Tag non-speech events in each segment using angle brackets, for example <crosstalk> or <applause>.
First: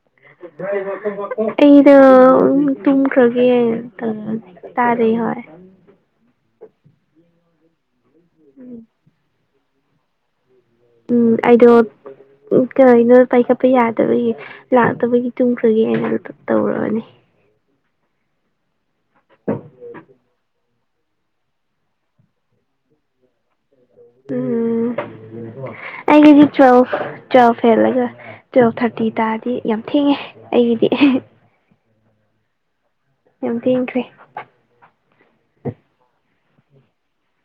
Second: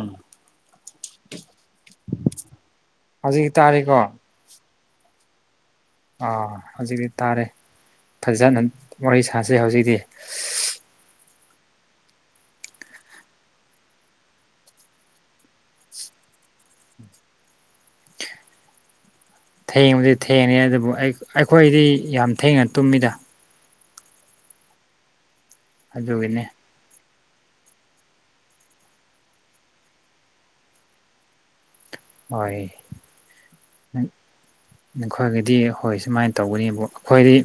ꯎꯝ ꯑꯩꯗꯣ ꯍꯧꯖꯤꯛ ꯇꯨꯝꯈ꯭ꯔꯒꯦ ꯇꯥꯔꯦꯀꯣ ꯇꯥꯔꯦ ꯍꯣꯏ ꯑꯥ ꯍꯧꯖꯤꯛꯇꯤ ꯇꯥꯔꯦ ꯐꯖꯅ ꯋꯥꯔꯤ ꯁꯥꯥꯁꯦ ꯍꯧꯖꯤꯛꯇꯤ ꯎꯝ ꯑꯩꯗꯣ ꯎꯝ ꯀꯥꯏꯅ ꯄꯥꯏꯈꯠꯄ ꯌꯥꯗꯕꯒꯤ ꯂꯥꯛꯇꯕꯒꯤ ꯇꯨꯡꯈ꯭ꯔꯒꯦꯅ ꯇꯧꯔꯕꯅꯤ ꯊꯦꯡꯕꯗꯤ ꯊꯦꯡꯉꯦ ꯑꯗꯨꯕꯨ ꯑꯩ ꯑꯩꯈꯣꯏꯗꯤ ꯌꯥꯝ ꯊꯦꯡꯅ ꯇꯨꯝꯃꯤꯗ ꯎꯝ ꯑꯗꯨꯒꯤꯅꯦ ꯑꯩꯒꯤꯗꯤ ꯇ꯭ꯋꯦꯐ ꯇꯨꯋꯦꯜꯞ ꯍꯦꯜꯂꯒ ꯇꯨꯋꯦꯜꯞ ꯊꯥꯔꯇꯤ ꯇꯥꯔꯗꯤ ꯌꯥꯝ ꯊꯦꯡꯉꯦ ꯑꯩꯒꯤꯗꯤ ꯍꯣꯏ ꯌꯥꯝ ꯇꯦꯡꯈ꯭ꯔꯦ ꯅꯈꯣꯏꯒꯤꯗꯤ ꯍꯣꯏ ꯁꯨꯃꯥꯏ ꯇꯧꯒꯅꯤꯕꯣ ꯑꯩꯈꯣꯏꯗꯤ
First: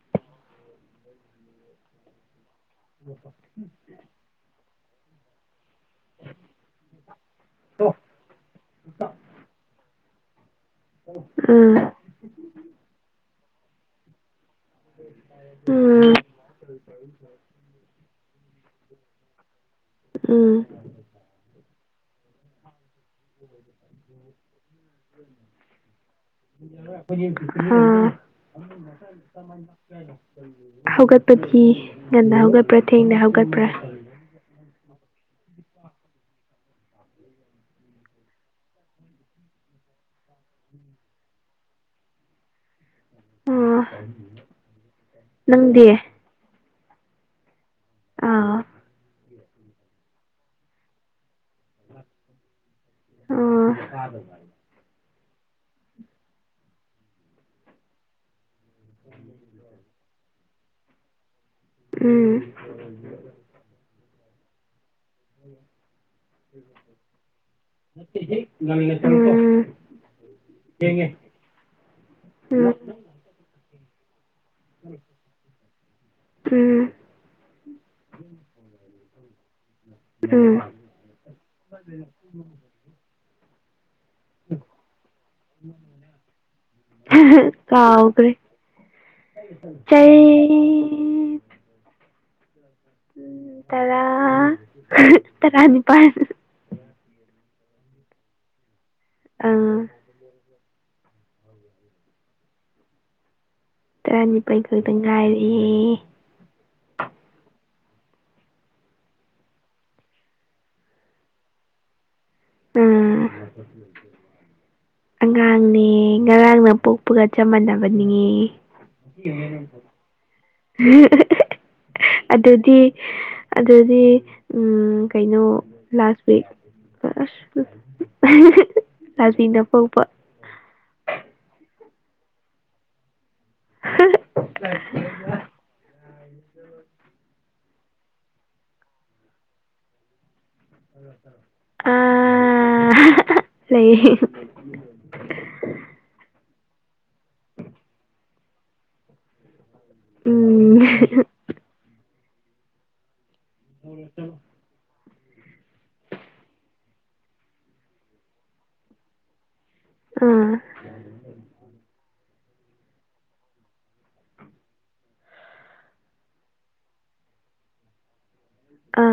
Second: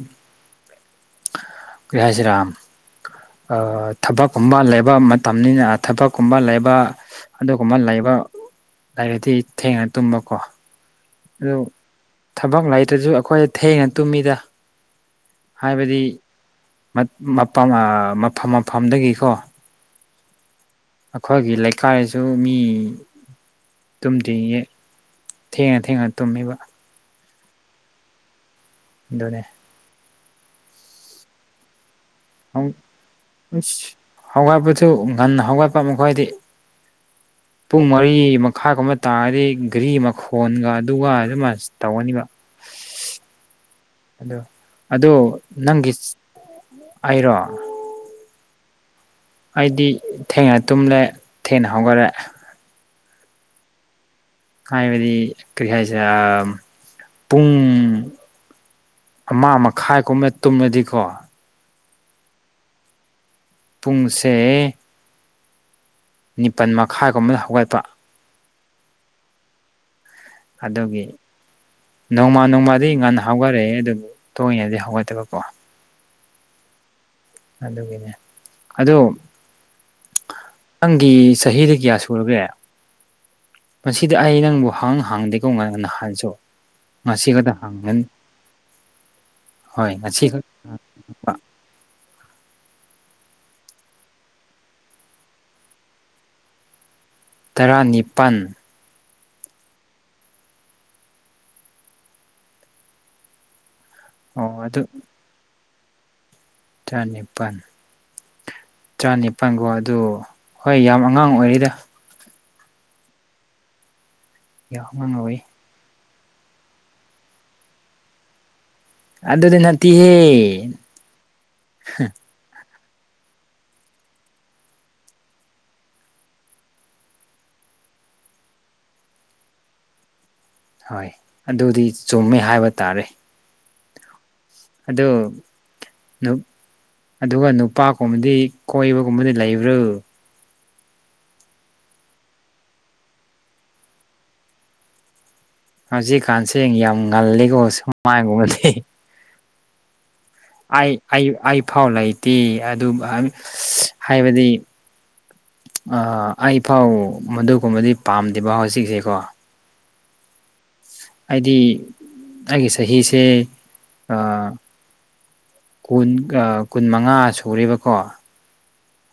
ꯀꯔꯤ ꯍꯥꯏꯁꯤꯔ <inaudible> ꯈꯝꯕꯥꯜ ꯂꯩꯕ ꯃꯇꯝꯅꯤꯅ ꯊꯕꯛꯀꯨꯝꯕ ꯂꯩꯕ ꯑꯗꯨꯒꯨꯝꯕ ꯂꯩꯕ ꯂꯩꯔꯗꯤ ꯊꯦꯡꯅ ꯇꯨꯝꯕꯀꯣ ꯑꯗꯨ ꯎꯝ ꯊꯕꯛ ꯂꯩꯇ꯭ꯔꯖꯨ ꯑꯩꯈꯣꯏ ꯊꯦꯡꯅ ꯇꯨꯝꯃꯤꯗ ꯍꯥꯏꯕꯗꯤ ꯎꯝ ꯃꯠ ꯃꯄꯝꯃ ꯃꯐꯝ ꯃꯐꯝꯗꯒꯤꯀꯣ ꯎꯝ ꯑꯩꯈꯣꯏꯒꯤ ꯂꯩꯀꯥꯏꯁꯨ ꯃꯤ <inaudible> ꯇꯨꯝꯗꯤ ꯊꯦꯡꯉ ꯊꯦꯡꯉ ꯇꯨꯝꯃꯤꯕ ꯑꯗꯨꯅꯦ ꯑꯥ ꯍꯧꯒꯠꯄꯗꯤ ꯉꯟꯅ ꯍꯧꯒꯠꯄ꯭ꯔ ꯊꯦꯡꯅ ꯍꯧꯒꯠꯄ꯭ꯔꯥ ꯁꯨ ꯉꯟꯅ ꯍꯧꯒꯠꯄ ꯃꯈꯣꯏꯗꯤ ꯄꯨꯡ ꯃꯔꯤ ꯃꯈꯥꯒꯨꯝꯕ ꯇꯥꯔꯗꯤ ꯘꯔꯤ ꯃꯈꯣꯟꯒ ꯑꯗꯨꯒ ꯗꯨꯃꯥꯏꯁ ꯇꯧꯒꯅꯤꯕ <inaudible> ꯑꯣ ꯑꯗꯣ ꯅꯪꯗꯤ ꯅꯪꯒꯤ ꯑꯩꯔꯣ ꯑꯥ ꯑꯩꯗꯤ ꯊꯦꯡꯅ ꯇꯨꯝꯂꯦ ꯊꯦꯡꯅ ꯍꯧꯒꯜꯔꯦ ꯑꯣ ꯍꯥꯏꯕꯗꯤ ꯀꯔꯤ ꯍꯥꯏꯁꯦꯔꯝ ꯄꯨꯡ ꯑꯃꯥ ꯃꯈꯥꯏ ꯀꯨꯝꯕ ꯇꯨꯝꯃꯗꯤꯀꯣ ꯎꯝ ꯄꯨꯡꯁꯦ ꯅꯤꯄꯜ ꯃꯈꯥꯏꯒꯨꯝꯕꯗ ꯍꯧꯒꯠꯄ ꯎꯝ ꯑꯗꯨꯒꯤ ꯅꯣꯡꯃ ꯅꯣꯡꯃꯗꯤ ꯉꯟ ꯍꯧꯒꯠꯔꯦ ꯑꯗꯨꯕꯨ ꯇꯣꯏꯅꯗꯤ ꯍꯧꯒꯠꯇꯕꯀꯣ ꯎꯝ ꯑꯗꯨꯒꯤꯅꯦ ꯑꯗꯣ ꯅꯪꯒꯤ ꯆꯍꯤꯗꯤ ꯀꯌꯥ ꯁꯨꯔꯒꯦ ꯉꯁꯤꯗꯤ ꯑꯩ ꯅꯪꯕꯨ ꯍꯡ ꯍꯡꯗꯦꯀꯣ ꯉ ꯅꯍꯥꯟꯁꯨ ꯉꯁꯤ ꯈꯛꯇ <unintelligible> ꯍꯪꯒꯅꯤ ꯀꯥꯎꯒ꯭ꯔꯦ ꯍꯣꯏ ꯉꯁꯤ ꯆꯍꯤ ꯈꯛꯇ ꯎꯝ ꯇꯔꯥ <unintelligible> ꯇꯔꯥꯅꯤꯄꯥꯟ ꯇꯔꯥꯅꯤꯄꯟ ꯑ ꯇꯔꯥꯅꯤꯄꯩ ꯑꯣ ꯈꯛꯇ ꯉꯥꯏꯔꯤ ꯇꯔꯥꯅꯤꯄꯟ ꯇ꯭ꯔꯥꯅꯤꯄꯥꯟ ꯀꫭ ꯑꯗꫭ ꯍꯣꯏ ꯌꯥꯝ ꯑꯉꯥꯡ ꯑꯣꯏꯔꯤꯗ ꯎꯝ ꯌꯥꯝ ꯑꯉꯥꯡ ꯑꯣꯏ ꯑꯉꯥꯡꯅꯦ ꯉꯔꯥꯡꯅ ꯄꯣꯛꯄꯒ ꯆꯞ ꯃꯥꯟꯅꯕꯅꯦ ꯑꯗꯨꯗꯤ ꯅꯠꯇꯤꯍꯦ <unintelligible> ꯑꯗꯨꯗꯤ ꯑꯗꯨꯗꯤ ꯎꯝ ꯀꯩꯅꯣ ꯂꯥꯁ ꯋꯤꯛ ꯑꯁ <unintelligible> ꯂꯥꯁ ꯋꯤꯛꯇ ꯄꯣꯛꯄ ꯍꯣꯏ ꯑꯗꯨꯗꯤ ꯆꯨꯝꯃꯦ ꯍꯥꯏꯕ ꯇꯥꯔꯦ ꯑꯗꫭ ꯅꯨ ꯑꯗꯨꯒ ꯅꯨ ꯄꯥ ꯒꯨꯝꯕꯗꯤ ꯀꯣꯏꯕꯒꯨꯝꯕꯗꯤ ꯂꯩꯕ꯭ꯔꫭ ꯑꯥ <unintelligible> ꯂꯩꯌꯦ ꯍꯧꯖꯤꯛꯀꯥꯟꯁꯦ ꯌꯥꯝ ꯉꯜꯂꯤꯀꯣ ꯁꯨꯝꯃꯥꯏꯒꯨꯝꯕꯗꯤ ꯎꯝ ꯑꯩ ꯑꯩ ꯑꯩ ꯐꯥꯎ ꯂꯩꯇꯦ ꯑꯗꯨ ꯑ ꯍꯥꯏꯕꯗꯤ ꯑ ꯑꯩꯐꯥꯎ ꯃꯗꯨꯒꯨꯝꯕꯗꯤ ꯄꯥꯝꯗꯦꯕ ꯍꯧꯖꯤꯛꯁꯦꯀꯣ ꯎꯝ ꯑꯩꯗꯤ ꯑꯩꯒꯤ ꯆꯍꯤꯁꯦ ꯑ ꯀꯨꯟ ꯀꯨꯟꯃꯉꯥ ꯁꯨꯔꯦꯕꯀꯣ ꯑ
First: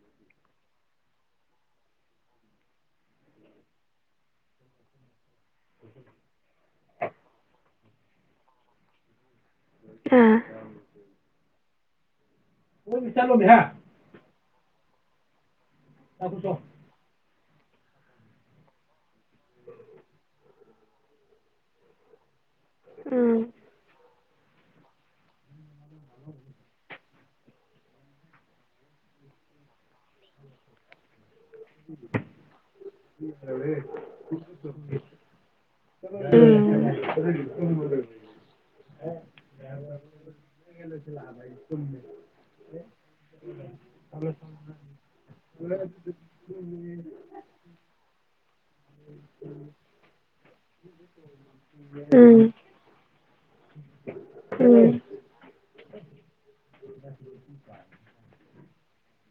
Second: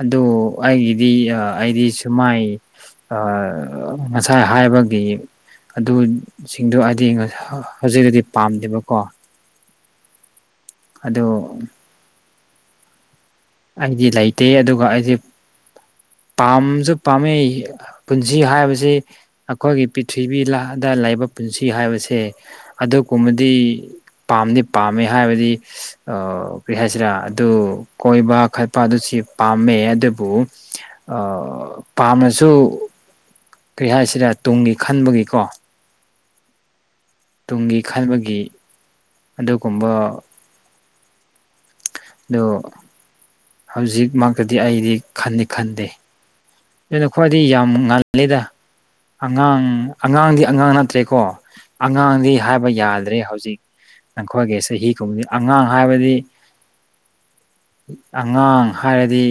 ꯑꯗꯨ ꯑꯩꯒꯤꯗꯤ ꯑꯩꯗꯤ ꯁꯨꯃꯥꯏ ꯑ ꯉꯁꯥꯏ ꯍꯥꯏ ꯕꯒꯤ ꯑꯗꯨꯁꯤꯡꯗꯣ ꯍꯥꯏꯗꯤ ꯍꯧꯖꯤꯛꯇꯗꯤ ꯄꯥꯝꯗꯦꯕꯀꯣ ꯑ ꯑꯗꯣ <unintelligible> ꯑꯩꯗꯤ ꯂꯩꯇꯦ ꯑꯗꯨꯒ ꯑꯩꯗꯤ ꯄꯥꯝꯁꯨ ꯄꯥꯝꯃꯦ ꯄꯨꯟꯁꯤ ꯍꯥꯏꯕꯁꯦ ꯑꯈꯣꯏꯒꯤ ꯄ꯭ꯔꯤꯊꯤꯕꯤꯗ ꯂꯩꯕ ꯄꯨꯟꯁꯤ ꯍꯥꯏꯕꯁꯦ ꯎꯝ ꯑꯗꯨꯒꯨꯝꯕꯗꯤ ꯄꯥꯝꯗꯤ ꯄꯥꯝꯃꯦ ꯍꯥꯏꯕꯗꯤ ꯑ ꯀ꯭ꯔꯤ ꯍꯥꯏꯁꯤꯔ ꯑꯗꯨ ꯀꯣꯏꯕ ꯈꯠꯄ ꯑꯗꯨꯁꯨ ꯄꯥꯝꯃꯦ ꯑꯗꯨꯕꯨ ꯑ ꯄꯥꯝꯔꯁꯨ ꯀ꯭ꯔꯤ ꯍꯥꯏꯁꯤꯔ ꯇꯨꯡꯒꯤ ꯈꯟꯕꯒꯤꯀꯣ ꯎꯝ ꯇꯨꯡꯒꯤ ꯈꯟꯕꯒꯤ ꯑꯗꯨꯒꯨꯝꯕ <inaudible> ꯗꯣ ꯍꯧꯖꯤꯛꯃꯛꯇꯗꯤ ꯑꯩꯗꯤ ꯈꯟꯗꯤ ꯈꯟꯗꯦ ꯑꯗꯨꯅ ꯈ꯭ꯋꯥꯏꯗꯩ ꯌꯥꯝ ꯉꯜꯂꯤꯗ ꯑꯉꯥꯡ ꯑꯉꯥꯡꯗꯤ ꯑꯉꯥꯡ ꯅꯠꯇ꯭ꯔꯦꯀꯣ ꯑꯉꯥꯡꯗꯤ ꯍꯥꯏꯕ ꯌꯥꯗ꯭ꯔꯦ ꯍꯧꯖꯤꯛ ꯑꯩꯈꯣꯏꯒꯤ ꯆꯍꯤ ꯎꯝ ꯀꯨꯝꯕꯗꯤ ꯑꯉꯥꯡ ꯍꯥꯏꯕꯗꯤ ꯑꯉꯥꯡ ꯍꯥꯏꯔꯗꯤ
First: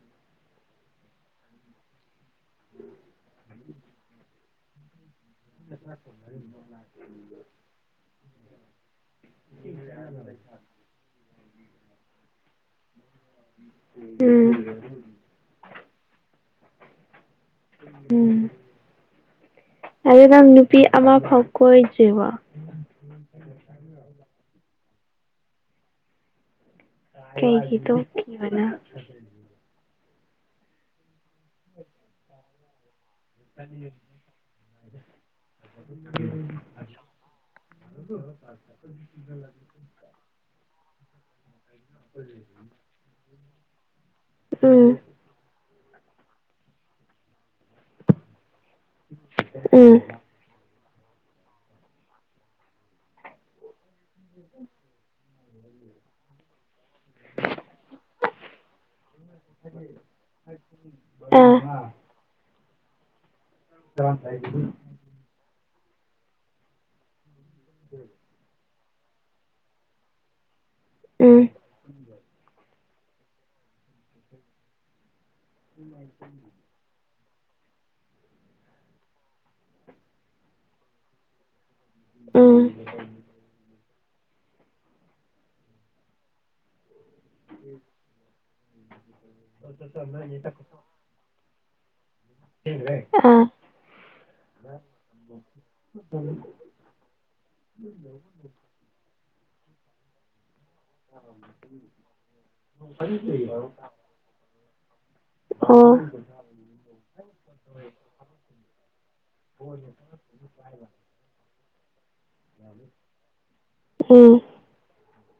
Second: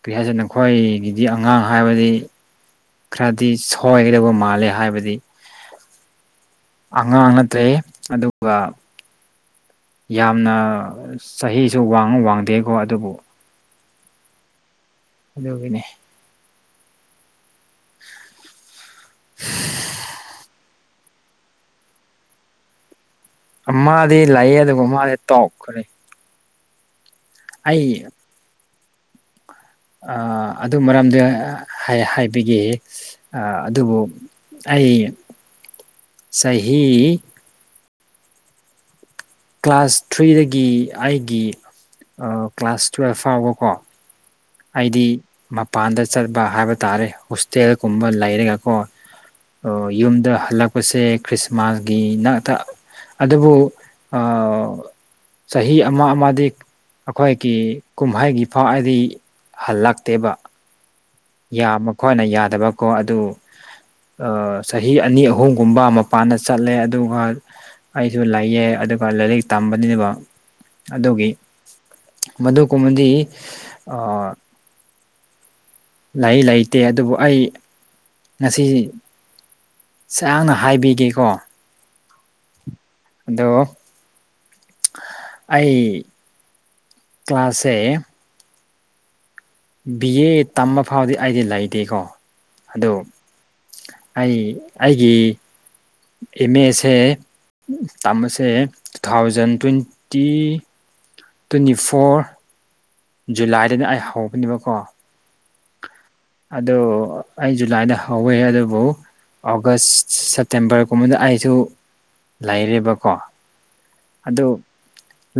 ꯀꯔꯤ ꯍꯥꯏꯗꯨꯅꯣ ꯅꯈꯣꯏꯒꯤꯗꯤ ꯑꯉꯥꯡ ꯍꯥꯏꯕꯗꯤ ꯈꯔꯗꯤ ꯁꯣꯏꯔꯕ ꯃꯥꯜꯂꯦ ꯍꯥꯏꯕꯗꯤ <inaudible> ꯋꯥ ꯌꯥꯝꯅ ꯆꯍꯤꯁꯨ ꯋꯥꯡꯉ ꯋꯥꯡꯗꯦꯀꯣ ꯑꯗꯨꯕꯨ ꯎꯝ ꯑꯗꯨꯒꯤꯅꯤ ꯎꯝ ꯑꯗꯨ ꯅꯪꯗꯤ ꯄꯤ ꯑꯃ ꯐꯥꯎ ꯀꯣꯏꯗ꯭ꯔꯤꯕꯣ ꯑꯃꯥꯗꯤ ꯂꯩꯌꯦ ꯑꯗꯨꯒ ꯃꯥꯗꯤ ꯇꯣꯛꯈ꯭ꯔꯦ ꯀꯩꯒꯤ ꯇꯣꯛꯈꯤꯕꯅꯣ ꯑꯥ ꯑꯗꯨ ꯃꯔꯝꯗꯣ ꯍꯥꯏ ꯍꯥꯏꯕꯤꯒꯦ ꯑꯥ ꯑꯗꯨꯕꯨ ꯑꯩ ꯆꯍꯤ <inaudible> ꯀ꯭ꯂꯥꯁ ꯊ꯭ꯔꯤꯗꯒꯤ ꯑꯩꯒꯤ ꯑꯥ ꯀ꯭ꯂꯥꯁ ꯇꯨꯋꯦꯜꯐ ꯐꯥꯎꯕꯀꯣ ꯎꯝ ꯑꯩꯗꯤ ꯃꯄꯥꯟꯗ ꯆꯠꯄ ꯍꯥꯏꯕ ꯇꯥꯔꯦ ꯍꯨꯁ ꯇꯦꯜ ꯀꯨꯝꯕ ꯂꯩꯔꯒꯀꯣ ꯑꯥ ꯎꯝ ꯌꯨꯝꯗ ꯍꯜꯂꯛ ꯄꯁꯦ ꯈ꯭ꯔꯤꯁꯃꯥꯁꯒꯤ ꯅꯪꯥꯇꯥ ꯑꯗꯨꯕꯨ ꯑꯥ ꯆꯍꯤ ꯑꯃ ꯑꯃꯗꯤ ꯑꯩꯈꯣꯏꯒꯤ ꯀꯨꯝꯍꯩꯒꯤ ꯐꯥꯎ ꯑꯩꯗꯤ ꯍꯜꯂꯛꯇꯦꯕ ꯑꯥ ꯏꯌꯥꯝꯕ ꯈꯣꯢꯅ ꯌꯥꯗꯕꯀꯣ ꯑꯗꯨ ꯆꯍꯤ ꯑꯥ ꯑꯅꯤ ꯑꯍꯨꯝ ꯒꯨꯝꯕ ꯃꯄꯥꯟꯗ ꯆꯠꯂꯦ ꯑꯗꯨꯒ ꯑꯩꯁꯨ ꯂꯩꯌꯦ ꯑꯗꯨꯒ ꯂꯥꯏꯔꯤꯛ ꯇꯝꯕꯅꯦꯕ ꯑꯗꯨꯒꯤ ꯎꯝ ꯃꯗꯨꯒꯨꯝꯕꯗꯤ ꯑꯥ ꯂꯩ ꯂꯩꯇꯦ ꯑꯗꯨꯕꯨ ꯑꯩ ꯉꯁꯤ ꯁꯥꯡꯅ ꯍꯥꯏꯕꯤꯒꯦꯀꯣ ꯎꯝ ꯑꯗꯣ ꯑꯩ ꯀ꯭ꯂꯥꯁꯦ <inaudible> ꯕꯤ ꯑꯦ ꯇꯝꯕ ꯐꯥꯎꯗꯤ ꯑꯩꯗꯤ ꯂꯩꯇꯦꯀꯣ ꯑꯗꯨ ꯑꯥ ꯑꯩ ꯑꯩꯒꯤ ꯑꯦꯝ ꯑꯦꯁꯦ ꯇꯝꯕꯁꯦ two thousand twenty twenty four ꯖꯨꯂꯥꯏꯗꯅ ꯑꯩ ꯍꯧꯕꯅꯦꯕꯀꯣ ꯑꯣ ꯑꯗꯨ ꯑꯩ ꯖꯨꯂꯥꯏꯗ ꯍꯧꯋꯦ ꯑꯗꯨꯕꯨ ꯑꯣꯒꯁ ꯁꯦꯞꯇꯦꯝꯕꯔꯒꯨꯝꯕꯗ ꯑꯩꯁꯨ ꯂꯩꯔꯦꯕꯀꯣ ꯎꯝ ꯑꯗꯨ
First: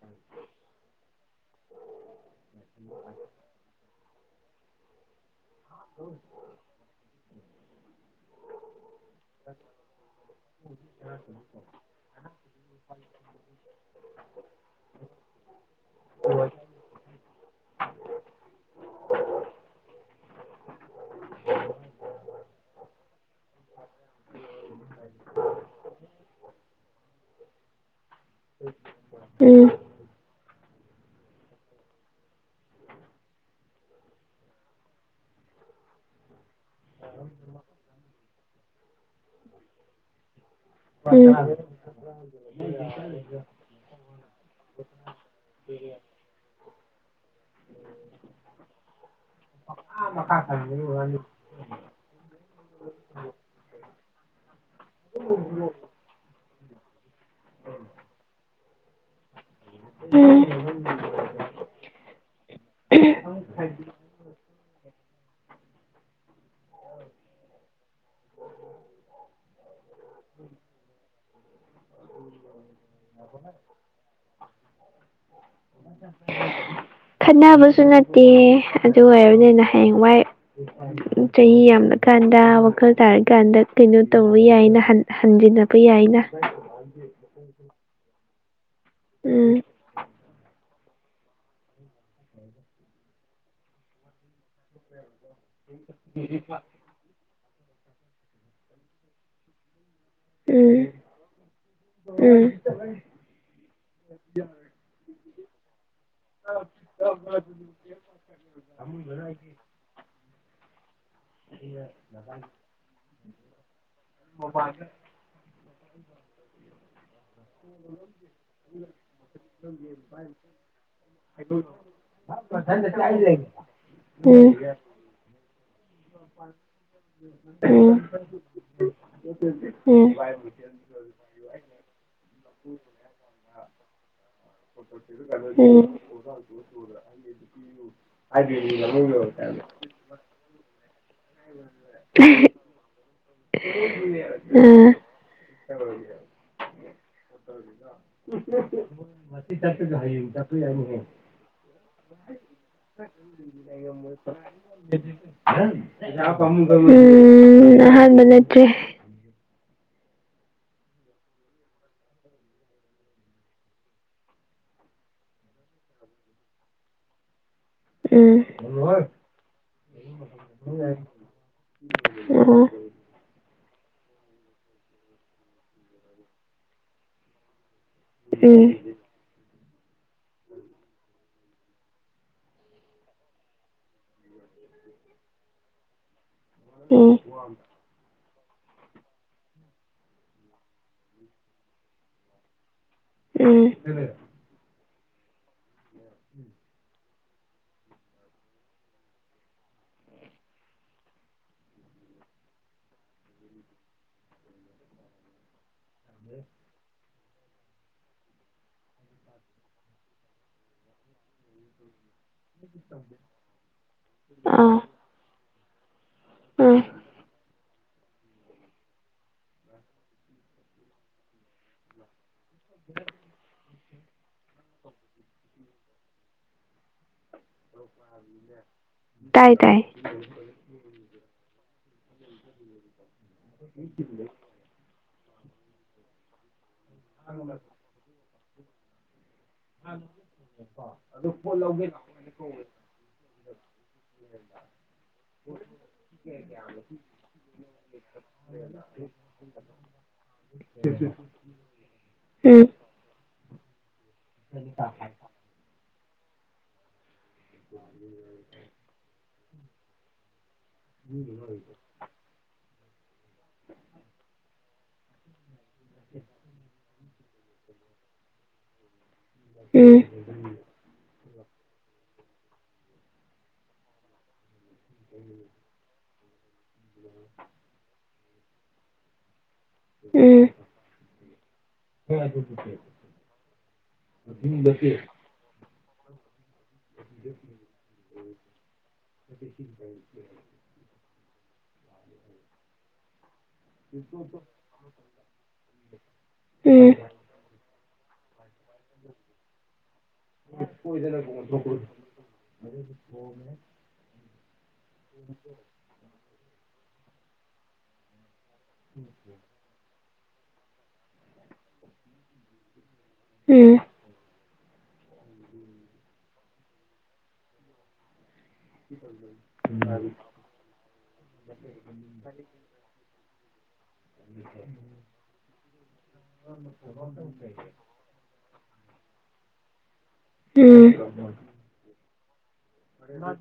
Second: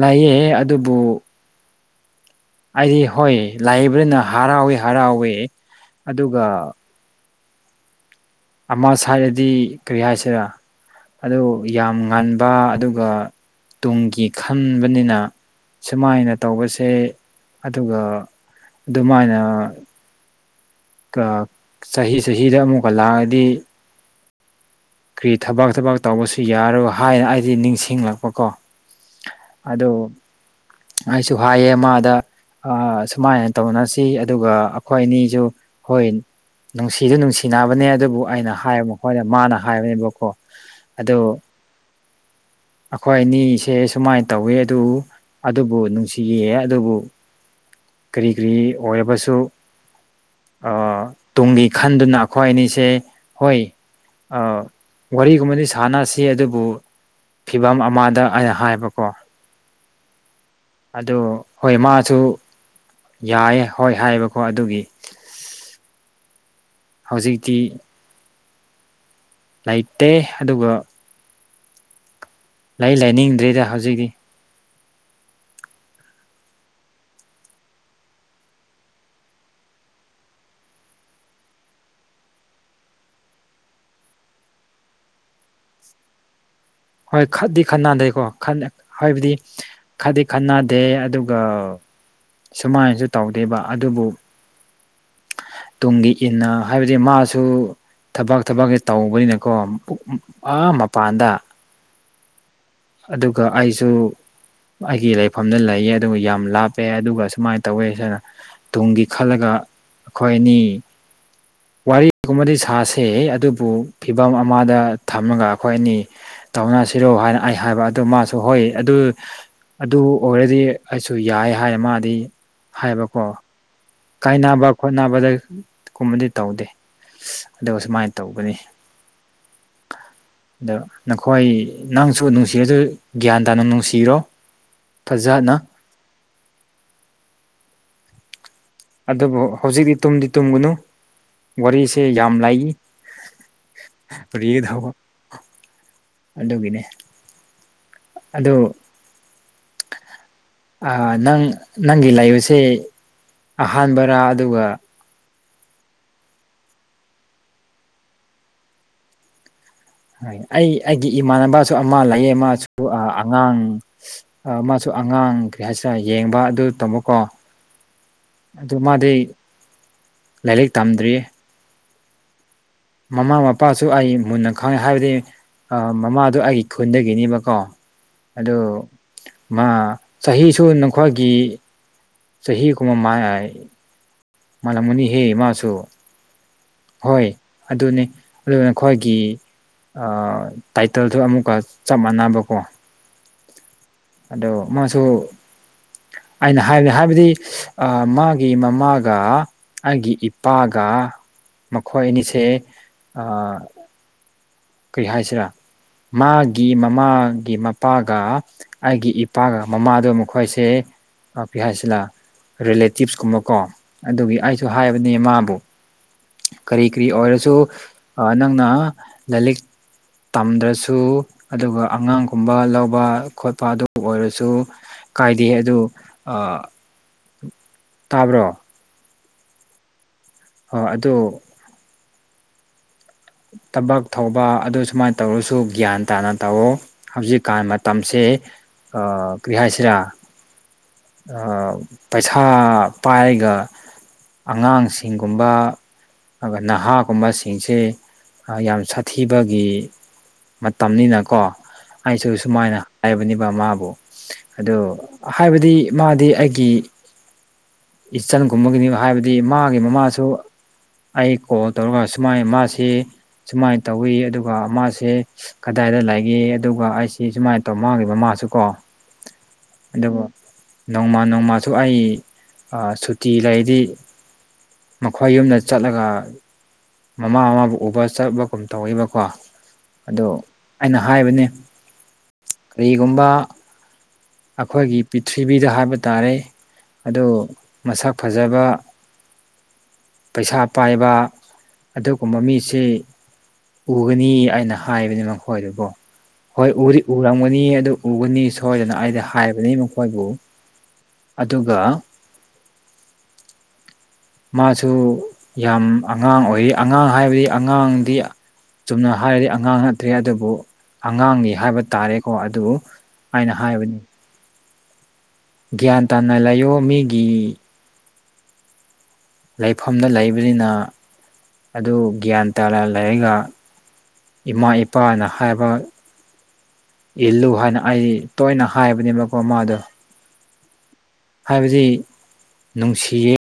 ꯂꯩꯑꯦ ꯑꯗꯨꯕꯨ ꯑꯩꯗꯤ ꯍꯣꯏ ꯂꯥꯏꯕ꯭ꯔꯤꯅ ꯍꯔꯥꯎꯋꯦ ꯍꯔꯥꯎꯋꯦ ꯑꯗꯨꯒ ꯑꯃ ꯁꯥꯏꯔꯗꯤ ꯀꯔꯤ ꯍꯥꯏꯁꯤꯔ ꯑꯗꯨ ꯌꯥꯝ ꯉꯟꯕ ꯑꯗꯨꯒ ꯇꯨꯡꯒꯤ ꯈꯟꯕꯅꯤꯅ ꯁꯨꯃꯥꯏꯅ ꯇꯧꯕꯁꯦ ꯑꯗꯨꯒ ꯑꯗꯨꯃꯥꯏꯅ ꯀꯆꯍꯤ ꯆꯍꯤꯗ ꯑꯃꯨꯛꯀ ꯂꯥꯛꯑꯗꯤ <unintelligible> ꯀꯔꯤ ꯊꯕꯛ ꯊꯕꯛ ꯇꯧꯕꯁꯨ ꯌꯥꯔꯣꯏ ꯍꯥꯏꯅ ꯑꯩꯗꯤ ꯅꯤꯡꯁꯤꯡꯂꯛꯄ ꯀꯣ ꯎꯝ ꯑꯗꯨ ꯑꯩꯁꯨ ꯍꯥꯏꯌꯦ ꯃꯥꯗ ꯑꯥꯥ ꯁꯨꯃꯥꯏꯅ ꯇꯧꯅꯁꯤ ꯑꯗꯨꯒ ꯑꯩꯈꯣꯏ ꯅꯤꯁꯨ ꯍꯣꯏ ꯅꯨꯡꯁꯤꯖꯨ ꯅꯨꯡꯁꯤꯅꯕꯅꯦ ꯑꯗꯨꯕꯨ ꯑꯩꯅ ꯍꯥꯏ ꯃꯈꯣꯏꯅ ꯃꯥꯅ ꯍꯥꯏꯕꯅꯦꯕꯀꯣ ꯑꯗꯨ ꯎꯝ ꯑꯩꯈꯣꯏ ꯑꯅꯤꯁꯦ ꯁꯨꯃꯥꯏꯅ ꯇꯧꯋꯤ ꯑꯗꯨ ꯑꯗꯨꯕꯨ ꯅꯨꯡꯁꯤꯌꯦ ꯑꯗꯨꯕꯨ ꯀꯔꯤ ꯀꯔꯤ ꯑꯣꯏꯔꯕꯁꯨ ꯑ ꯇꯨꯡꯒꯤ ꯈꯟꯗꯨꯅ ꯑꯩꯈꯣꯏ ꯑꯅꯤꯁꯦ ꯍꯣꯏ ꯑꯧ ꯋꯥꯔꯤꯒꯨꯝꯕꯗꯤ ꯁꯥꯟꯅꯁꯤ ꯑꯗꯨꯕꯨ ꯐꯤꯕꯝ ꯑꯃꯗ ꯑꯩ ꯍꯥꯏꯕꯀꯣ ꯎꯝ ꯎꯝ ꯑꯗꯨ ꯍꯣꯏ ꯃꯥꯁꯨ ꯌꯥꯏ ꯍꯣꯏ ꯍꯥꯏꯕꯀꯣ ꯑꯗꯨꯒꯤ ꯍꯧꯖꯤꯛꯇꯤ ꯂꯩꯇꯦ ꯑꯗꯨꯒ ꯂꯩ ꯂꯩꯥꯅꯤꯡꯗ꯭ꯔꯤꯗ ꯍꯧꯖꯤꯛꯇꯤ <unintelligible> ꯈꯠꯅꯕꯁꯨ ꯅꯠꯇꯦ ꯑꯗꯨ ꯑꯣꯏꯔꯕꯅꯤꯅ ꯍꯌꯦꯡꯋꯥꯏ ꯆꯍꯤ ꯌꯥꯝꯅ ꯀꯥꯟꯗ ꯋꯥꯈꯜ ꯇꯥꯔꯀꯥꯟꯗ ꯀꯩꯅꯣ ꯇꯧꯕ ꯌꯥꯏꯅ ꯍꯟꯖꯤꯟꯅꯕ ꯌꯥꯏꯅ ꯍꯣꯏ ꯈꯠꯗꯤ ꯈꯅꯥꯗꯦꯀꯣ ꯍꯥꯏꯕꯗꯤ ꯎꯝ ꯈꯠꯗꯤ ꯈꯅꯥ ꯗꯦ ꯑꯗꯨꯒ ꯁꯨꯃꯥꯏꯅꯁꯨ ꯇꯧꯗꯦꯕ ꯑꯗꯨꯕꯨ ꯇꯨꯡꯒꯤ ꯏꯟꯅ ꯍꯥꯏꯕꯗꯤ ꯃꯥꯁꯨ ꯊꯕꯛ ꯊꯕꯛꯁꯦ ꯇꯧꯕꯅꯤꯅꯀꯣ ꯑ ꯎꯝ ꯃꯄꯥꯟꯗ ꯎꯝ ꯑꯗꯨꯒ ꯑꯩꯁꯨ ꯑꯩꯒꯤ ꯂꯩꯐꯝꯗ ꯂꯩꯌꯦ ꯑꯗꯨꯒ ꯌꯥꯝ ꯂꯥꯞꯄꯦ ꯑꯗꯨꯒ ꯁꯨꯃꯥꯏꯅ ꯇꯧꯋꯦꯅ ꯁꯔ ꯇꯨꯡꯒꯤ ꯈꯜꯂꯒ ꯑꯈꯣꯏ ꯑꯅꯤ ꯋꯥꯔꯤꯒꯨꯝꯕꯗꯤ ꯁꯥꯁꯦ ꯑꯗꯨꯕꯨ ꯐꯤꯕꯝ ꯑꯃꯗ ꯊꯝꯃꯒ ꯈꯣꯏ ꯑꯅꯤ ꯇꯧꯅꯁꯤꯔꯣ ꯍꯥꯏꯅ ꯑꯩ ꯍꯥꯏꯕ ꯑꯗꯨ ꯃꯥꯁꯨ ꯍꯣꯏ ꯑꯗꯨ ꯑꯗꯨ ꯑꯣꯏꯔꯗꯤ ꯑꯩꯁꯨ ꯌꯥꯏ ꯍꯥꯏ ꯃꯥꯗꯤ ꯃꯊꯪꯗꯗꯤ ꯑꯩ ꯍꯥꯏꯕꯀꯣ ꯂꯩꯔꯤ ꯀꯥꯏꯅꯕ ꯈꯣꯠꯅꯕꯗ ꯀꯨꯝꯕꯗꯤ ꯇꯧꯗꯦ ꯑꯗꯨꯒ ꯁꯨꯃꯥꯏꯅ ꯇꯧꯕꯅꯤ <unintelligible> ꯑꯗꯣ ꯅꯈꯣꯏ ꯅꯪꯁꯨ ꯅꯨꯡꯁꯤꯔꯁꯨ ꯒ꯭ꯌꯥꯟ ꯇꯥꯅ ꯅꯨꯡꯁꯤꯔꯣ ꯐꯖꯅ ꯎꯝ ꯑꯗꯨꯕꯨ ꯍꯧꯖꯤꯛꯇꯤ ꯇꯨꯝꯗꯤ ꯇꯨꯝꯒꯅꯨ ꯋꯥꯔꯤꯁꯦ ꯌꯥꯝ ꯂꯩ ꯂꯤꯒꯗꯧꯕ ꯑꯥ ꯑꯗꯨꯒꯤꯅꯦ <unintelligible> ꯑꯥ ꯅꯪ ꯅꯪꯒꯤ ꯂꯩꯕꯁꯦ ꯑꯍꯥꯟꯕꯔꯥ ꯑꯗꯨꯒ ꯎꯝ ꯑꯍꯥꯟꯕ ꯅꯠꯇꯦ ꯍ ꯑꯩ ꯑꯩꯒꯤ ꯏꯃꯥꯟꯅꯕꯁꯨ ꯑꯃ ꯂꯩꯌꯦ ꯃꯥꯁꯨ ꯑꯉꯥꯡ ꯑꯥ ꯃꯥꯁꯨ ꯑꯉꯥꯡ ꯀꯔꯤ ꯍꯥꯏꯁꯤꯔ ꯌꯦꯡꯕ ꯑꯗꯨ ꯇꯝꯃꯀꯣ ꯎꯝ ꯑꯗꯨ ꯃꯥꯗꯤ ꯂꯥꯏꯔꯤꯛ ꯇꯝꯗ꯭ꯔꯤꯌꯦ ꯑꯣ ꯃꯃꯥ ꯃꯄꯥꯁꯨ ꯑꯩ ꯃꯨꯟꯅ ꯈꯪꯉꯦ ꯍꯥꯏꯕꯗꯤ ꯑꯥ ꯃꯃꯥꯗꯨ ꯑꯩꯒꯤ ꯈꯨꯟꯗꯒꯤꯅꯦꯕꯀꯣ ꯑꯗꯨ ꯎꯝ ꯃꯥ ꯆꯍꯤꯁꯨ ꯅꯈꯣꯏꯒꯤ ꯆꯍꯤ ꯀꯨꯝꯕ ꯃꯥ ꯑꯩ ꯃꯂꯝꯒꯅꯤ ꯍꯦ ꯃꯥꯁꯨ ꯎꯝ ꯍꯣꯏ ꯑꯗꯨꯅꯦ ꯑꯗꯨ ꯅꯈꯣꯏꯒꯤ ꯑꯥꯝ ꯇꯥꯏꯇꯜꯗꯨ ꯑꯃꯨꯛꯀ ꯆꯞ ꯃꯥꯟꯅꯕꯀꯣ ꯎꯝ ꯑꯗꯣ ꯃꯥꯁꯨ ꯑꯩꯅ ꯍꯥꯏꯗꯤ ꯍꯥꯏꯕꯗꯤ ꯑꯥ ꯃꯥꯒꯤ ꯃꯃꯥꯒ ꯑꯩꯒꯤ ꯏꯄꯥꯒ ꯃꯈꯣꯏ ꯑꯅꯤꯁꯦ ꯑꯥ ꯀꯔꯤ ꯍꯥꯏꯁꯤꯔꯥ ꯃꯥꯒꯤ ꯃꯃꯥ ꯒꯤ ꯃꯄꯥꯒ ꯑꯩꯒꯤ ꯏꯄꯥꯒ ꯃꯃꯥꯗꯣ ꯃꯈꯣꯏꯁꯦ ꯑ ꯀ꯭ꯔꯤ ꯍꯥꯏꯁꯤꯂ ꯔꯤꯂꯦꯇꯤꯞꯁ ꯀꯨꯝꯕꯀꯣ ꯑꯗꯨꯒꯤ ꯑꯩꯁꯨ ꯑꯥ ꯍꯥꯏꯕꯅꯦ ꯃꯥꯕꯨ ꯑꯥ ꯀꯔꯤ ꯀꯔꯤ ꯑꯣꯏꯔꯁꯨ ꯑꯥ ꯅꯪꯅ ꯂꯥꯔꯤꯛ ꯇꯝꯗ꯭ꯔꯁꯨ ꯑꯗꯨꯒ ꯑꯉꯥꯡ ꯒꯨꯝꯕ ꯂꯧꯕ ꯈꯣꯠꯄ ꯑꯗꯨ ꯑꯣꯏꯔꯁꯨ ꯀꯥꯏꯗꯦ ꯑꯗꯨ ꯑꯥ ꯇꯥꯕ꯭ꯔꯣ ꯇꯥꯏ ꯇꯥꯏ ꯍꯣ ꯑꯗꯨ ꯊꯕꯛ ꯊꯧꯕ ꯑꯗꯨ ꯁꯨꯃꯥꯏ ꯇꯧꯔꯁꯨ ꯒ꯭ꯌꯥꯟ ꯇꯥꯅ ꯇꯧꯑꯣ ꯍꯧꯖꯤꯛꯀꯥꯟ ꯃꯇꯝꯁꯦ ꯑꯥ ꯀꯔꯤ ꯍꯥꯏꯁꯤꯔꯥ ꯑꯥ ꯄꯩꯁꯥ ꯄꯥꯏꯒ ꯑꯉꯥꯡꯁꯤꯡꯒꯨꯝꯕ ꯑꯗꯨꯒ ꯅꯍꯥꯒꯨꯝꯕꯁꯤꯡꯁꯦ ꯑꯥ ꯌꯥꯝ ꯁꯥꯊꯤꯕꯒꯤ ꯃꯇꯝꯅꯤꯅꯀꯣ ꯑꯩꯁꯨ ꯎꯝ ꯁꯨꯃꯥꯏꯅ ꯍꯥꯏꯕ ꯕꯅꯤꯕ ꯃꯥꯕꯨ ꯑꯗꯨ ꯍꯥꯏꯕꯗꯤ ꯃꯥꯗꯤ ꯑꯩꯒꯤ ꯏꯆꯟꯒꯨꯝꯕꯒꯤꯅꯤ ꯍꯥꯏꯕꯗꯤ ꯃꯥꯒꯤ ꯃꯃꯥꯁꯨ ꯑꯩ ꯀꯣꯜ ꯇꯧꯔꯒ ꯁꯨꯃꯥꯏ ꯃꯥꯁꯤ ꯁꯤ ꯁꯨꯃꯥꯏꯅ ꯇꯧꯋꯤ ꯑꯗꯨꯒ ꯃꯥꯁꯦ ꯀꯗꯥꯏꯗ ꯂꯩꯒꯦ ꯑꯗꯨꯒ ꯑꯩ ꯁꯤ ꯁꯨꯃꯥꯏ ꯇꯧ ꯃꯥꯒꯤ ꯃꯃꯥꯁꯨ ꯀꯣ ꯎꯝ ꯑꯗꯨꯕꯨ ꯅꯧ ꯅꯣꯡꯃꯥ ꯅꯣꯡꯃꯁꯨ ꯑꯩ ꯑꯥ ꯁꯨꯇꯤ ꯂꯩꯗꯤ ꯃꯈꯣꯏ ꯌꯨꯝꯗ ꯆꯠꯂꯒ ꯃꯃꯥ ꯃꯥꯕꯨ ꯎꯕ ꯆꯠꯄꯒꯨꯝ ꯇꯧꯋꯦꯕꯀꯣ ꯑꯗꯨ ꯎꯝ ꯑꯩꯅ ꯍꯥꯏꯕꯅꯦ ꯀꯔꯤꯒꯨꯝꯕ ꯑꯩꯈꯣꯏꯒꯤ ꯄꯔꯤꯊꯤꯕꯤꯗ ꯍꯥꯏꯕ ꯇꯥꯔꯦ ꯑꯗꯨ ꯃꯁꯛ ꯐꯖꯕ ꯄꯩꯁꯥ ꯄꯥꯏꯕ ꯑꯗꯨꯒꯨꯝꯕ ꯃꯤꯁꯤ ꯎꯒꯅꯤ ꯑꯩꯅ ꯍꯥꯏꯕꯅꯤ ꯃꯈꯣꯏꯗꯒꯣ ꯍꯣꯏ ꯎꯗꯤ ꯎꯔꯝꯒꯅꯤ ꯑꯗꯨ ꯎꯒꯅꯤ ꯁꯣꯏꯗꯅ ꯑꯩꯗꯤ ꯍꯥꯏꯕꯅꯤ ꯃꯈꯣꯏꯕꯨ ꯑꯗꯨꯒ <unintelligible> ꯃꯥꯁꯨ ꯌꯥꯝ ꯑꯉꯥꯡ ꯑꯣꯏꯔꯤ ꯑꯉꯥꯡ ꯍꯥꯏꯕꯗꯤ ꯑꯉꯥꯡꯗꯤ ꯆꯨꯝꯅ ꯍꯥꯏꯔꯗꯤ ꯑꯉꯥꯡ ꯅꯠꯇ꯭ꯔꯦ ꯑꯗꯨꯕꯨ ꯑꯉꯥꯡꯅꯤ ꯍꯥꯏꯕ ꯇꯥꯔꯦꯀꯣ ꯑꯗꯨ ꯑꯩꯅ ꯎꯝ ꯍꯥꯏꯕꯅꯤ ꯒ꯭ꯌꯥꯟ ꯇꯥꯅ ꯂꯩꯌꯣ ꯃꯤꯒꯤ ꯂꯩꯐꯝꯗ ꯂꯩꯕꯅꯤꯅ ꯑꯗꯨ ꯒ꯭ꯌꯥꯟ ꯇꯥ ꯂꯩꯔꯒ ꯏꯃꯥ ꯏꯄꯥꯅ ꯍꯥꯏꯕ ꯏꯜꯂꯨ ꯍꯥꯏꯅ ꯑꯩ ꯇꯣꯏꯅ ꯍꯥ ꯍꯥꯏꯕꯅꯦꯕꯀꯣ ꯃꯥꯗꯣ ꯎꯝ ꯍꯥꯏꯕꯗꯤ ꯅꯨꯡꯁꯤꯌꯦ